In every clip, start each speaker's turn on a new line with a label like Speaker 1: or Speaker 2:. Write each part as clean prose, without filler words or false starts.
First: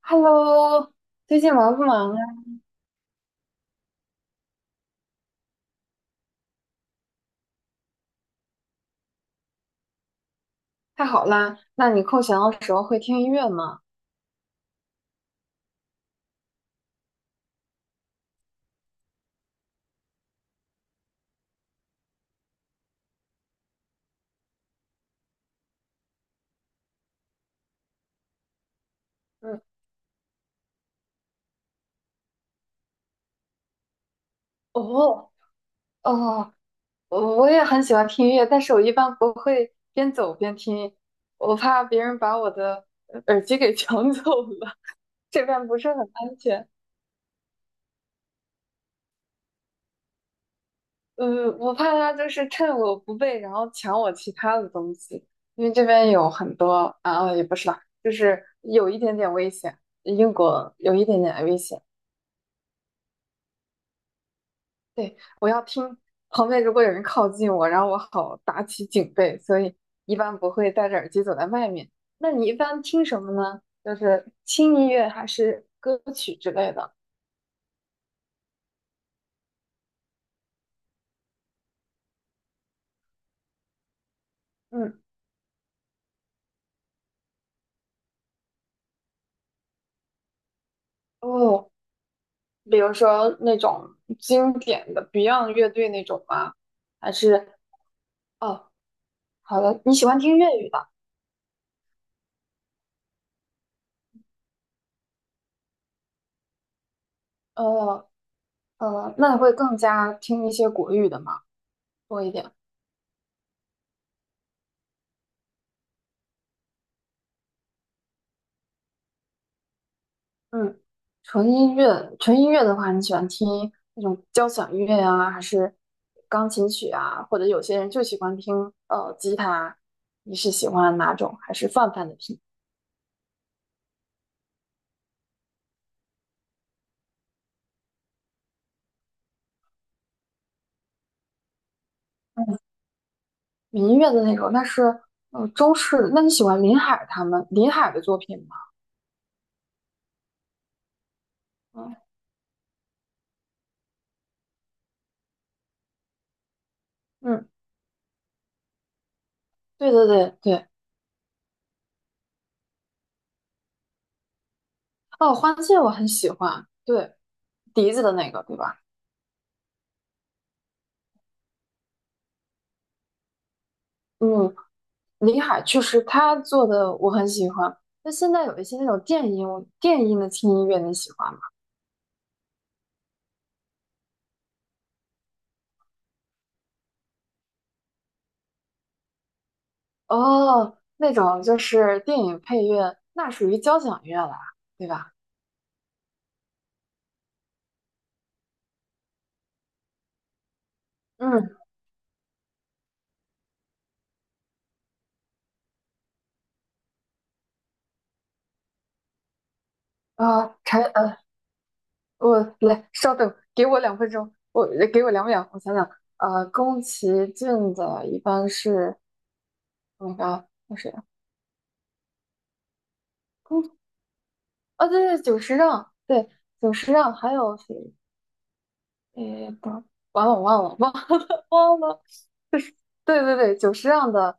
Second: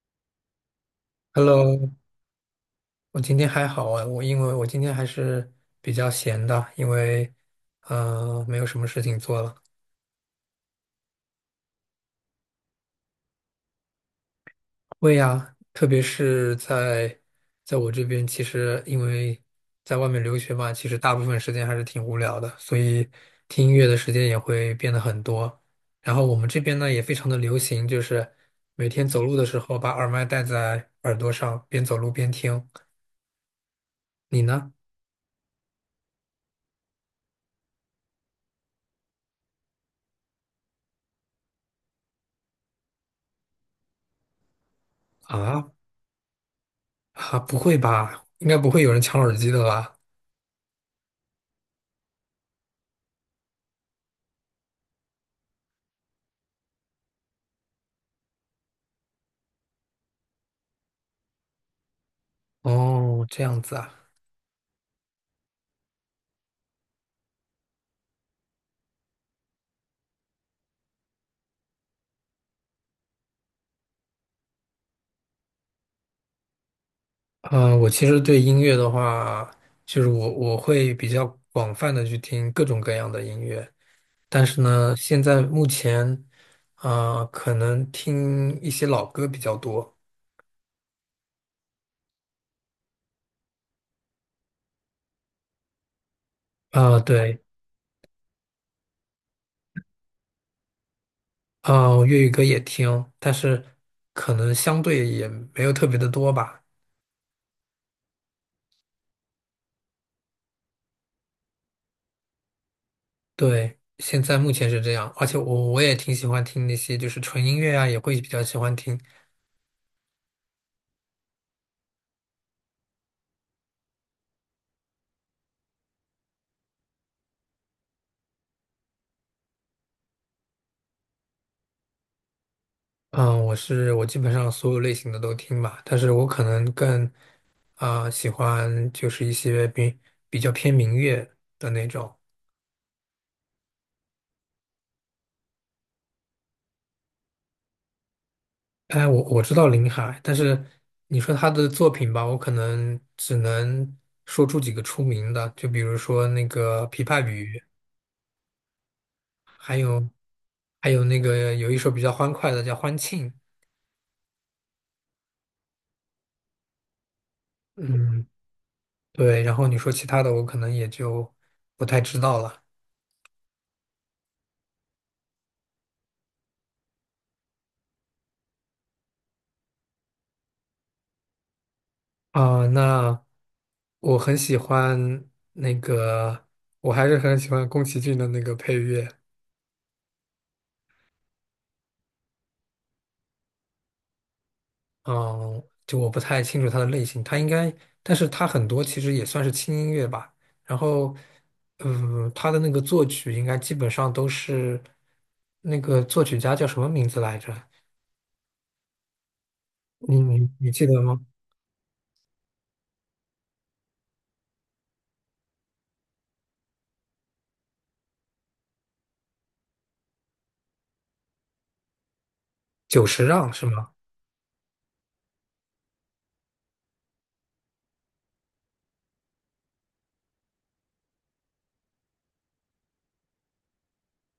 Speaker 1: Hello，最近忙
Speaker 2: Hello，
Speaker 1: 不忙啊？
Speaker 2: 我今天还好啊，因为我今天还是比较闲的，因为没有什么事情做了。
Speaker 1: 太好啦，那你空闲的时候会听音乐吗？
Speaker 2: 会呀，特别是在我这边，其实因为在外面留学嘛，其实大部分时间还是挺无聊的，所以听音乐的时间也会变得很多。然后我们这边呢也非常的流行，就是每天走路的时
Speaker 1: 嗯，
Speaker 2: 候把耳麦戴在耳朵上，边走路边听。你呢？
Speaker 1: 哦哦，我也很喜欢听音乐，但是我一般不会边走边听，我怕别人把我的耳机给 抢走了，这边
Speaker 2: 啊，
Speaker 1: 不是很安全。
Speaker 2: 啊，不会吧？应该不会有人抢耳机的吧？
Speaker 1: 嗯，我怕他就是趁我不备，然后抢我其他的东西，因为这边有很多啊，也不是吧，就是有一点点危险，英国有一点点危险。
Speaker 2: 哦，这样子啊。
Speaker 1: 对，我要听旁边如果有人靠近我，然后我好打起警备，所以一般不会戴着耳机走在外面。那你一般听什么呢？就是轻音乐还是歌曲之类的？
Speaker 2: 呃，我其实对音乐的话，就是我会比较广泛的去听各种各样的音乐，但是呢，
Speaker 1: 嗯，
Speaker 2: 现在目前，呃，可能听一些老歌比较多。
Speaker 1: 哦，比如说那种经典的 Beyond 乐队那种吗？
Speaker 2: 啊、
Speaker 1: 还
Speaker 2: 对。
Speaker 1: 是哦，好的，你喜欢听粤语的？
Speaker 2: 啊、粤语歌也听，但是可能相对也没有特别的多吧。
Speaker 1: 呃，那你会更加听一些国语的吗？多一点。
Speaker 2: 对，现在目前是这样，而且我也挺喜欢听那些就是纯音乐啊，也会比较喜欢听。
Speaker 1: 嗯，纯音乐，纯音乐的话，你喜欢听那种交响乐呀、还是钢琴曲啊？或者有些人就喜欢听吉他，你是喜欢哪种？还是泛泛的听
Speaker 2: 嗯，我基本上所有类型的都听吧，但是我可能更啊、喜欢就是一些比较偏民乐的那种。
Speaker 1: 民乐的那种？那是中式。那你喜欢林海林海的作品吗？
Speaker 2: 哎，我知道林海，但是你说他的作
Speaker 1: 嗯
Speaker 2: 品吧，我可能只能说出几个出名的，就比如说那个《琵琶
Speaker 1: 嗯，
Speaker 2: 语》，还
Speaker 1: 对对
Speaker 2: 有
Speaker 1: 对对。
Speaker 2: 还有那个有一首比较欢快的叫《欢庆》，
Speaker 1: 哦，《花谢》我很喜欢，对，笛子的
Speaker 2: 嗯，
Speaker 1: 那个，对吧？
Speaker 2: 对，然后你说其他的，我可能也就不太知道了。
Speaker 1: 嗯，林海确实他做的我很喜欢。那现在有一些那种电音，电音的轻音乐你喜欢吗？
Speaker 2: 啊，那我很喜欢那个，我还是很喜欢宫崎骏的那个配乐。
Speaker 1: 哦，那种就是电影配乐，那属于交响乐了，对吧？
Speaker 2: 嗯，就我不太清楚它的类型，它应该，但是它很多其实也算是轻音乐吧。然后，
Speaker 1: 嗯，
Speaker 2: 嗯，它的那个作曲应该基本上都是那个作曲家叫什么名字来着？你你
Speaker 1: 啊、
Speaker 2: 你记得吗？
Speaker 1: 我来稍等，给我2分钟，我给我2秒，我想想，宫崎骏的一般是那个那谁啊
Speaker 2: 久石让是
Speaker 1: 宫
Speaker 2: 吗？
Speaker 1: 啊，对对，久石让，对，久石让，还有谁？诶，不，完了，我忘了，忘了，忘了，就是对对对，久石让的，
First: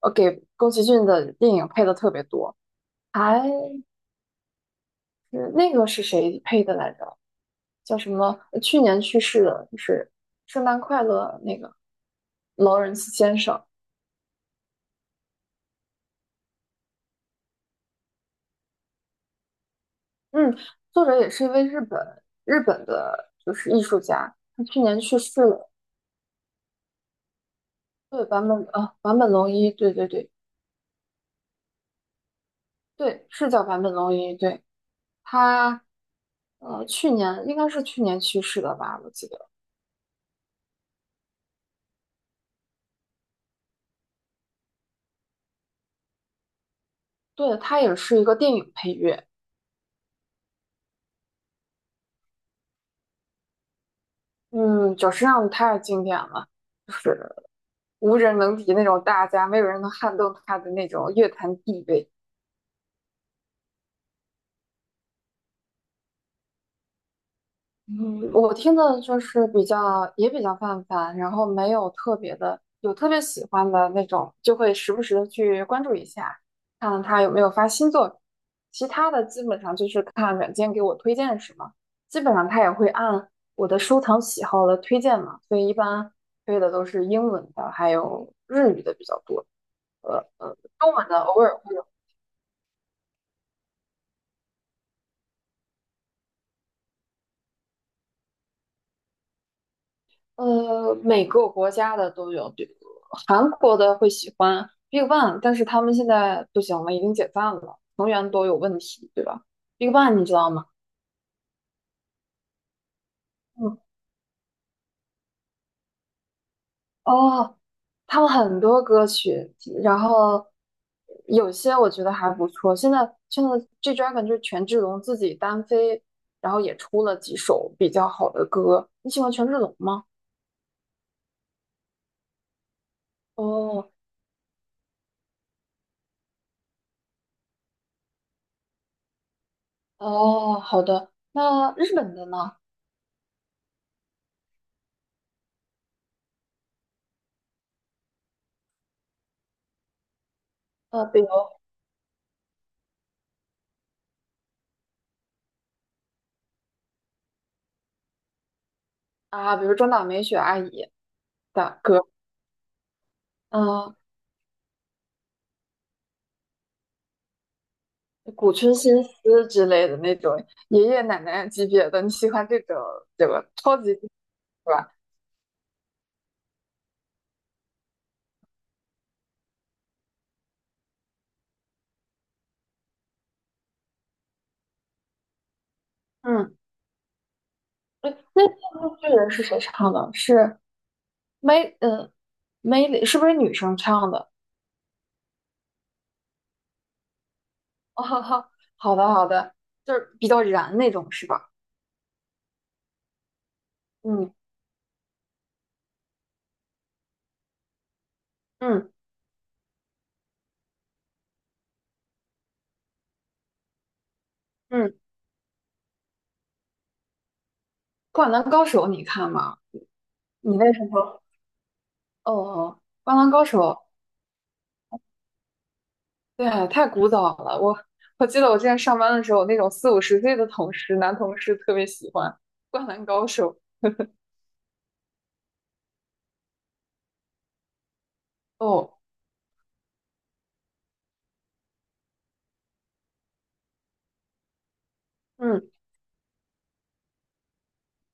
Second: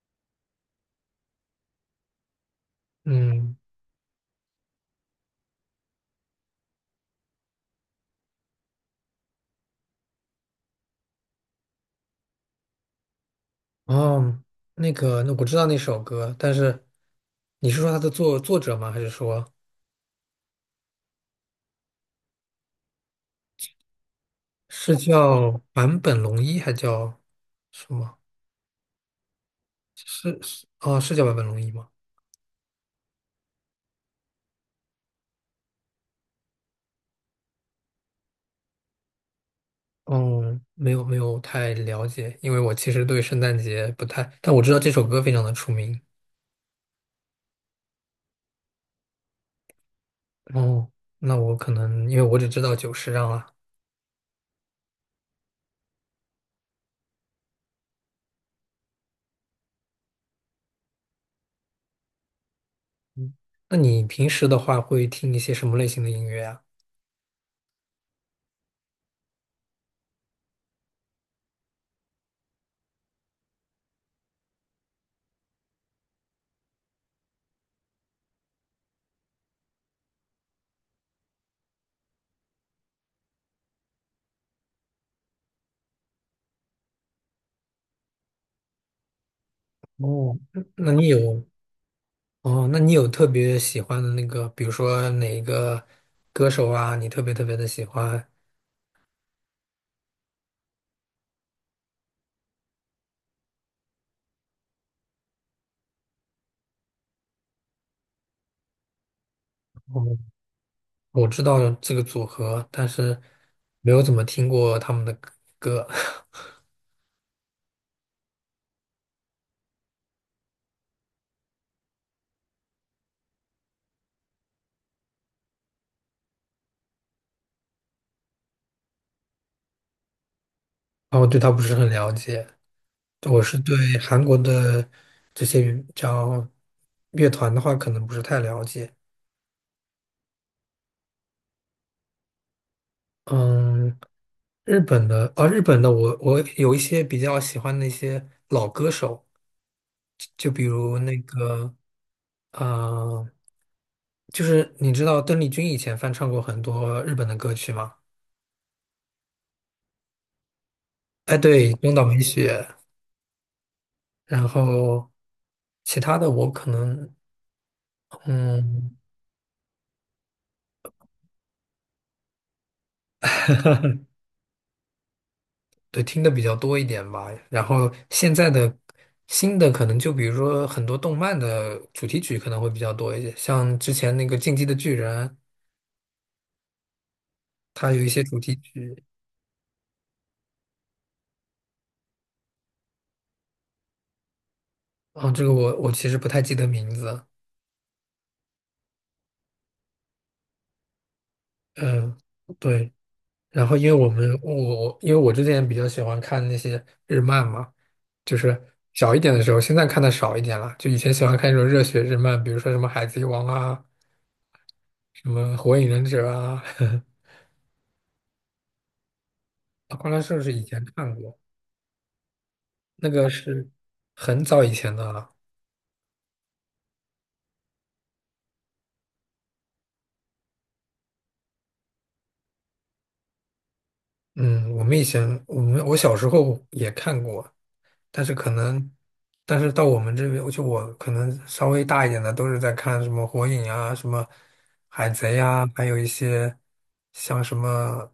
Speaker 1: 给宫崎骏的电影配的特别多，还。
Speaker 2: 嗯，
Speaker 1: 是那个是谁配的来着？叫什么？去年去世的，就是《圣诞快乐》那个劳伦斯先生。
Speaker 2: 哦，那个，那我知道那首歌，但是你是说他的作者吗？还是说？
Speaker 1: 嗯，作者也是一位日本的，就是艺术家。他去
Speaker 2: 是
Speaker 1: 年去世
Speaker 2: 叫
Speaker 1: 了。
Speaker 2: 坂本龙一还叫什么？
Speaker 1: 对，坂本啊，坂本龙一，对对对
Speaker 2: 是是哦，是叫坂本龙一吗？
Speaker 1: 对，是叫坂本龙一。对，他去年应该是去年去世的吧，我记得。
Speaker 2: 哦，没有没有太了解，因为我其实对圣诞节不太，但我知道这首歌非常的出名。
Speaker 1: 对，他也是一个电影配乐。
Speaker 2: 哦，那我可能因为我只知道久石让啊。
Speaker 1: 嗯，久石让太经典了。就是。无人能敌那种大家，没有人能撼动他的那种乐坛地位。
Speaker 2: 嗯，那你平时的话会听一些什么类型的音乐啊？
Speaker 1: 嗯我听的就是比较也比较泛泛，然后没有特别的，有特别喜欢的那种，就会时不时的去关注一下，看看他有没有发新作品。其他的基本上就是看软件给我推荐什么，基本上他也会按我的收藏喜好来推荐嘛，所以一般推的都是英文的，还有日语的比较多，
Speaker 2: 哦，那
Speaker 1: 中文
Speaker 2: 你
Speaker 1: 的偶
Speaker 2: 有
Speaker 1: 尔会。有。
Speaker 2: 哦，那你有特别喜欢的那个，比如说哪一个歌手啊，你特别特别的喜欢？
Speaker 1: 每个国家的都有，对，韩国的会喜欢 Big Bang，但是他们现在不行了，已经解散了，成员都有问题，对吧？Big Bang 你
Speaker 2: 哦，
Speaker 1: 知道吗？
Speaker 2: 我知道这个组合，但是
Speaker 1: 嗯，
Speaker 2: 没有怎么听过他们的歌。
Speaker 1: 哦，他们很多歌曲，然后有些我觉得还不错。现在 G Dragon 就是权志龙自己单飞，然后也出了几首比较好的歌。你喜欢权志龙吗？
Speaker 2: 然后对他不是很了解。我是对
Speaker 1: 哦
Speaker 2: 韩国的这些叫乐团的话，可能不是太了解。
Speaker 1: 哦，好的。那日本的呢？
Speaker 2: 嗯，日本的，啊，日本的我，我有一些比较喜欢的一些老歌手，就比如
Speaker 1: 呃，
Speaker 2: 那
Speaker 1: 比如
Speaker 2: 个，呃，就是你知道邓丽君以前翻唱过很多日本的歌曲吗？
Speaker 1: 啊，比如中岛美雪阿姨。
Speaker 2: 哎，
Speaker 1: 打
Speaker 2: 对，中
Speaker 1: 歌，
Speaker 2: 岛美雪。
Speaker 1: 嗯、
Speaker 2: 然后其他的我可能
Speaker 1: 古春
Speaker 2: 嗯，
Speaker 1: 新司之类的那种爷爷奶奶级别的，你喜欢这种这个超级是吧？
Speaker 2: 对，听的比较多一点吧。然后现在的新的可能就比如说很多动漫的主题曲可能会比较多一些，像之前那个《进击的巨人》，
Speaker 1: 嗯，
Speaker 2: 它有一
Speaker 1: 哎
Speaker 2: 些主
Speaker 1: 那
Speaker 2: 题
Speaker 1: 那部
Speaker 2: 曲
Speaker 1: 巨人是谁唱的？是梅，嗯，梅里是不是女生唱的？
Speaker 2: 啊，这个我其实不太记得名字。
Speaker 1: 哦，好的好的，就是比较燃那种是吧？
Speaker 2: 嗯，对，然后因为我们
Speaker 1: 嗯
Speaker 2: 我因为我之前比较喜欢看那些日漫嘛，就是
Speaker 1: 嗯
Speaker 2: 小一点的时候，现在看的少一点了。就以前喜欢看那种热血日漫，比如说什么《海贼王》啊，
Speaker 1: 嗯，
Speaker 2: 什么《火影忍者》啊，
Speaker 1: 《灌篮高手》你看吗？
Speaker 2: 《灌篮高手是
Speaker 1: 你
Speaker 2: 以
Speaker 1: 为什
Speaker 2: 前看
Speaker 1: 么？
Speaker 2: 过，
Speaker 1: 哦，
Speaker 2: 那
Speaker 1: 《灌
Speaker 2: 个
Speaker 1: 篮高手》
Speaker 2: 是很早以前的了。
Speaker 1: 对啊，太古早了。我记得我之前上班的时候，那种四五十岁的同事，男同事特别喜欢《灌篮高手》
Speaker 2: 嗯，我们我小时候也看过，但是可能，
Speaker 1: 哦，
Speaker 2: 但是到我们这边，就我可能稍微大一点的，都是在看什么火影啊，什么海贼
Speaker 1: 嗯
Speaker 2: 啊，还有一些像什么，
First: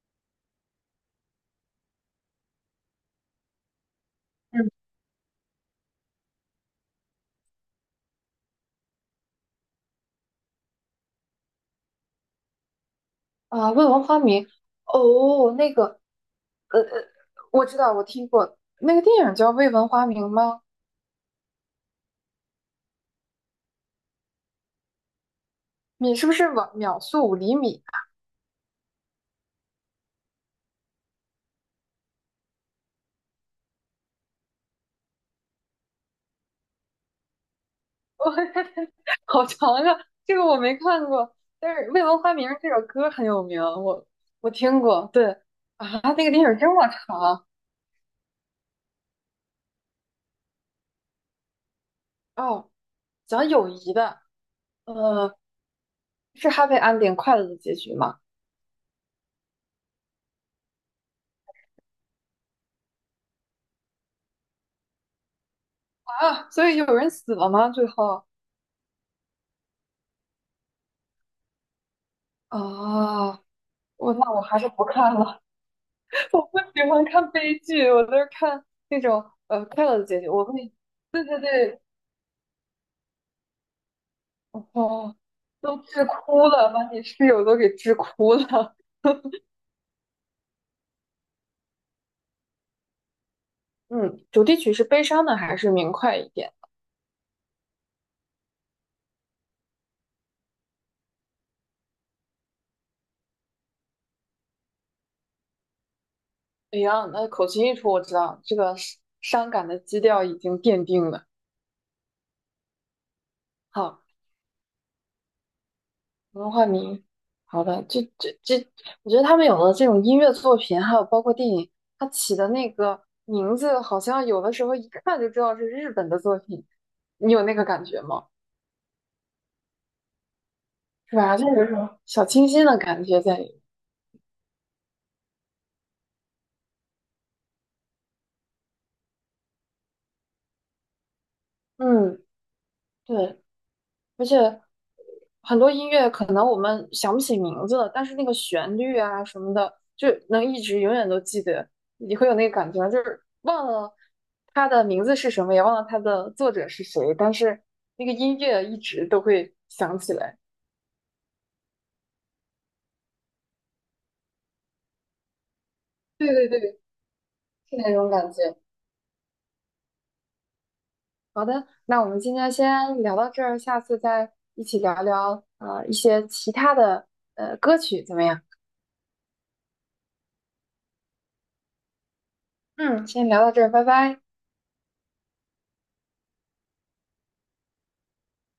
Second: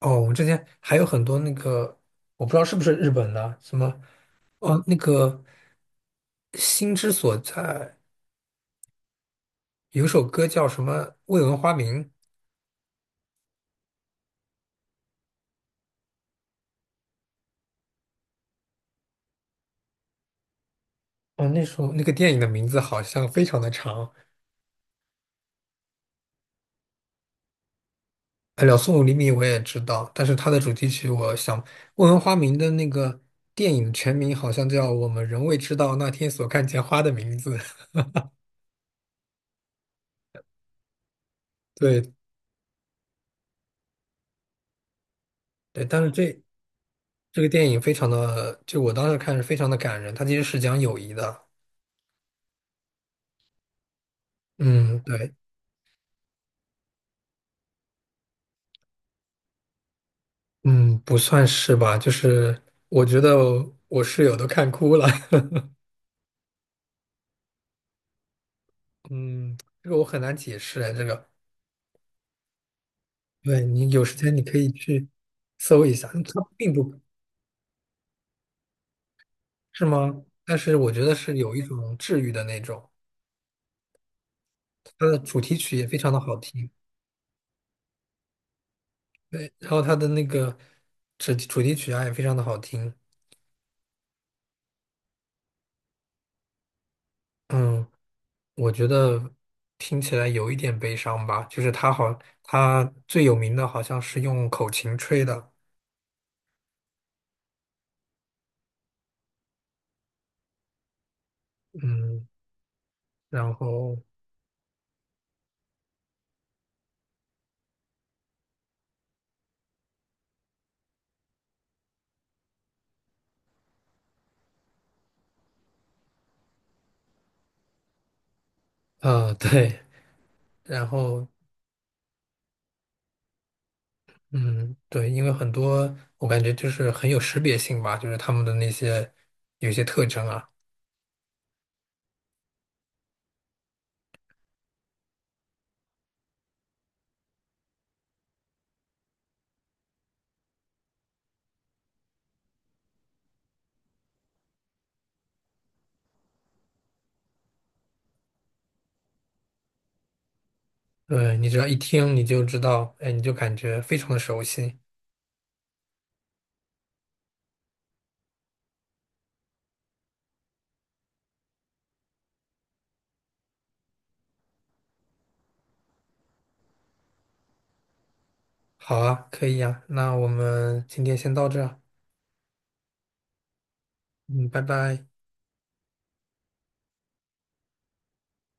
Speaker 2: 哦，我们之前还有很多那个，我不知道是不是日本的，什么，
Speaker 1: 嗯
Speaker 2: 哦，那个心之所在，有首歌叫什么《未闻花名》。
Speaker 1: 啊，未闻花名》哦，那个我知道，我听过那个电影叫《未闻花名》吗？
Speaker 2: 哦，那首那个电影的名字好像非常的长，
Speaker 1: 你是不是秒秒速5厘米？
Speaker 2: 呃两宋五厘米》我也知道，但是它的主题曲，我想问问花名的那个电影全名好像叫《我们仍未知道那天所看见花的名字》。
Speaker 1: 好长啊，这个我没看过，但是《未
Speaker 2: 对
Speaker 1: 闻花名》这首歌很有名，我听过。对
Speaker 2: 对，
Speaker 1: 啊，
Speaker 2: 但是
Speaker 1: 那个电
Speaker 2: 这
Speaker 1: 影这么
Speaker 2: 这
Speaker 1: 长
Speaker 2: 个电影非常的，就我当时看是非常的感人，它其实是讲友谊的。
Speaker 1: 哦，讲友谊的。
Speaker 2: 嗯，对，
Speaker 1: 呃，是 happy ending 快乐的结局吗？
Speaker 2: 嗯，不算是吧，就是我觉得我室友都看哭了。
Speaker 1: 啊，所以有人死了吗？最后
Speaker 2: 嗯，这个我很难解释哎，这个，
Speaker 1: 啊，
Speaker 2: 对你有
Speaker 1: 我
Speaker 2: 时
Speaker 1: 那
Speaker 2: 间
Speaker 1: 我
Speaker 2: 你可
Speaker 1: 还是
Speaker 2: 以
Speaker 1: 不
Speaker 2: 去
Speaker 1: 看了，
Speaker 2: 搜一下，它
Speaker 1: 我不
Speaker 2: 并
Speaker 1: 喜
Speaker 2: 不
Speaker 1: 欢看悲剧，我都是看那种
Speaker 2: 是
Speaker 1: 快乐的结
Speaker 2: 吗？
Speaker 1: 局。我
Speaker 2: 但
Speaker 1: 被
Speaker 2: 是我觉得
Speaker 1: 对
Speaker 2: 是
Speaker 1: 对
Speaker 2: 有一
Speaker 1: 对，
Speaker 2: 种治愈的那种，它
Speaker 1: 哦，
Speaker 2: 的主题曲
Speaker 1: 都
Speaker 2: 也非
Speaker 1: 治
Speaker 2: 常的好
Speaker 1: 哭
Speaker 2: 听，
Speaker 1: 了，把你室友都给治哭了。
Speaker 2: 对，然后它的那个主题曲啊也非常的好听，
Speaker 1: 嗯，主题曲是悲伤的还是明快一点？
Speaker 2: 嗯，我觉得听起来有一点悲伤吧，就是它好，它最有名的好像是用口琴吹的。
Speaker 1: 哎呀，那口琴一出，我知道这个伤感的基调已经奠定了。
Speaker 2: 嗯，然后
Speaker 1: 好。文化名，好的，这，我觉得他们有的这种音乐作品，还有包括电影，它起的那个名字，好像有的时候一看就知道是日本的作品，你有那个感觉吗？
Speaker 2: 对，然
Speaker 1: 是
Speaker 2: 后
Speaker 1: 吧？就有一种小清新的感觉在里面
Speaker 2: 嗯对，因为很多我感觉就是很有识别性吧，就是他们的那些有一些特征啊。
Speaker 1: 嗯，对，而且很多音乐可能我们想不起名字了，但是那个旋律啊什么的，就能一直永远都记得。你会有那个感觉吗，就是忘了它的名字是什么，也忘了它的作者是谁，但是那个音乐一直都会想起来。
Speaker 2: 对，你只要一听你就知道，哎，你就感觉非常的熟悉。
Speaker 1: 对对对，是那种感觉。好的，那我们今天先聊到这儿，下次再一起聊聊一些其他的歌曲怎么样？
Speaker 2: 好啊，可以呀，那我们今天先到这儿
Speaker 1: 嗯，先聊到这儿，拜拜。
Speaker 2: 嗯，拜拜。